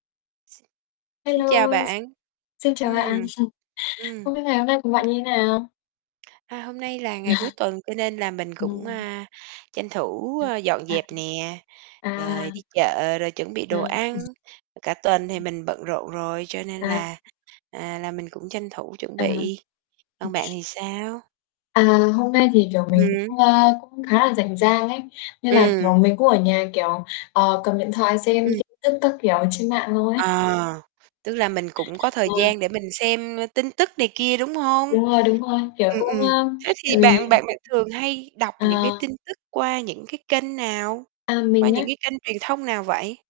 X xin chào Hello, x bạn. xin chào bạn. Ừm. Ừm. Không biết ngày hôm nay của Ưm. bạn như nào? À, hôm nay là ngày cuối tuần cho nên là mình cũng, Ừm. a, tranh thủ, Ừm, ơ, dọn à, dẹp nè, [unintelligible] rồi à. đi chợ rồi chuẩn bị À, đồ ừm. ăn, cả tuần thì [unintelligible] mình bận rộn rồi cho nên À. là, à, là mình cũng tranh thủ chuẩn À, bị. Còn ừm. bạn thì sao? À, hôm nay thì, kiểu, mình Ừm. cũng, a, cũng khá là rảnh rang ấy. Nên là, kiểu, Ừm. mình cũng ở nhà, kiểu, ờ, cầm điện thoại xem Ừm. tin tức các kiểu ở trên mạng thôi ấy. À! Tức là mình cũng có thời Vâng. gian để mình xem, ơ, tin tức này kia, đúng hông? Đúng rồi, đúng rồi, kiểu, Ừm, cũng ừm, ơ, thế thì tại vì bạn bạn bạn thường hay đọc Ờ. những cái tin tức qua những cái kênh nào? À, Qua mình những á? cái kênh truyền thông nào vậy?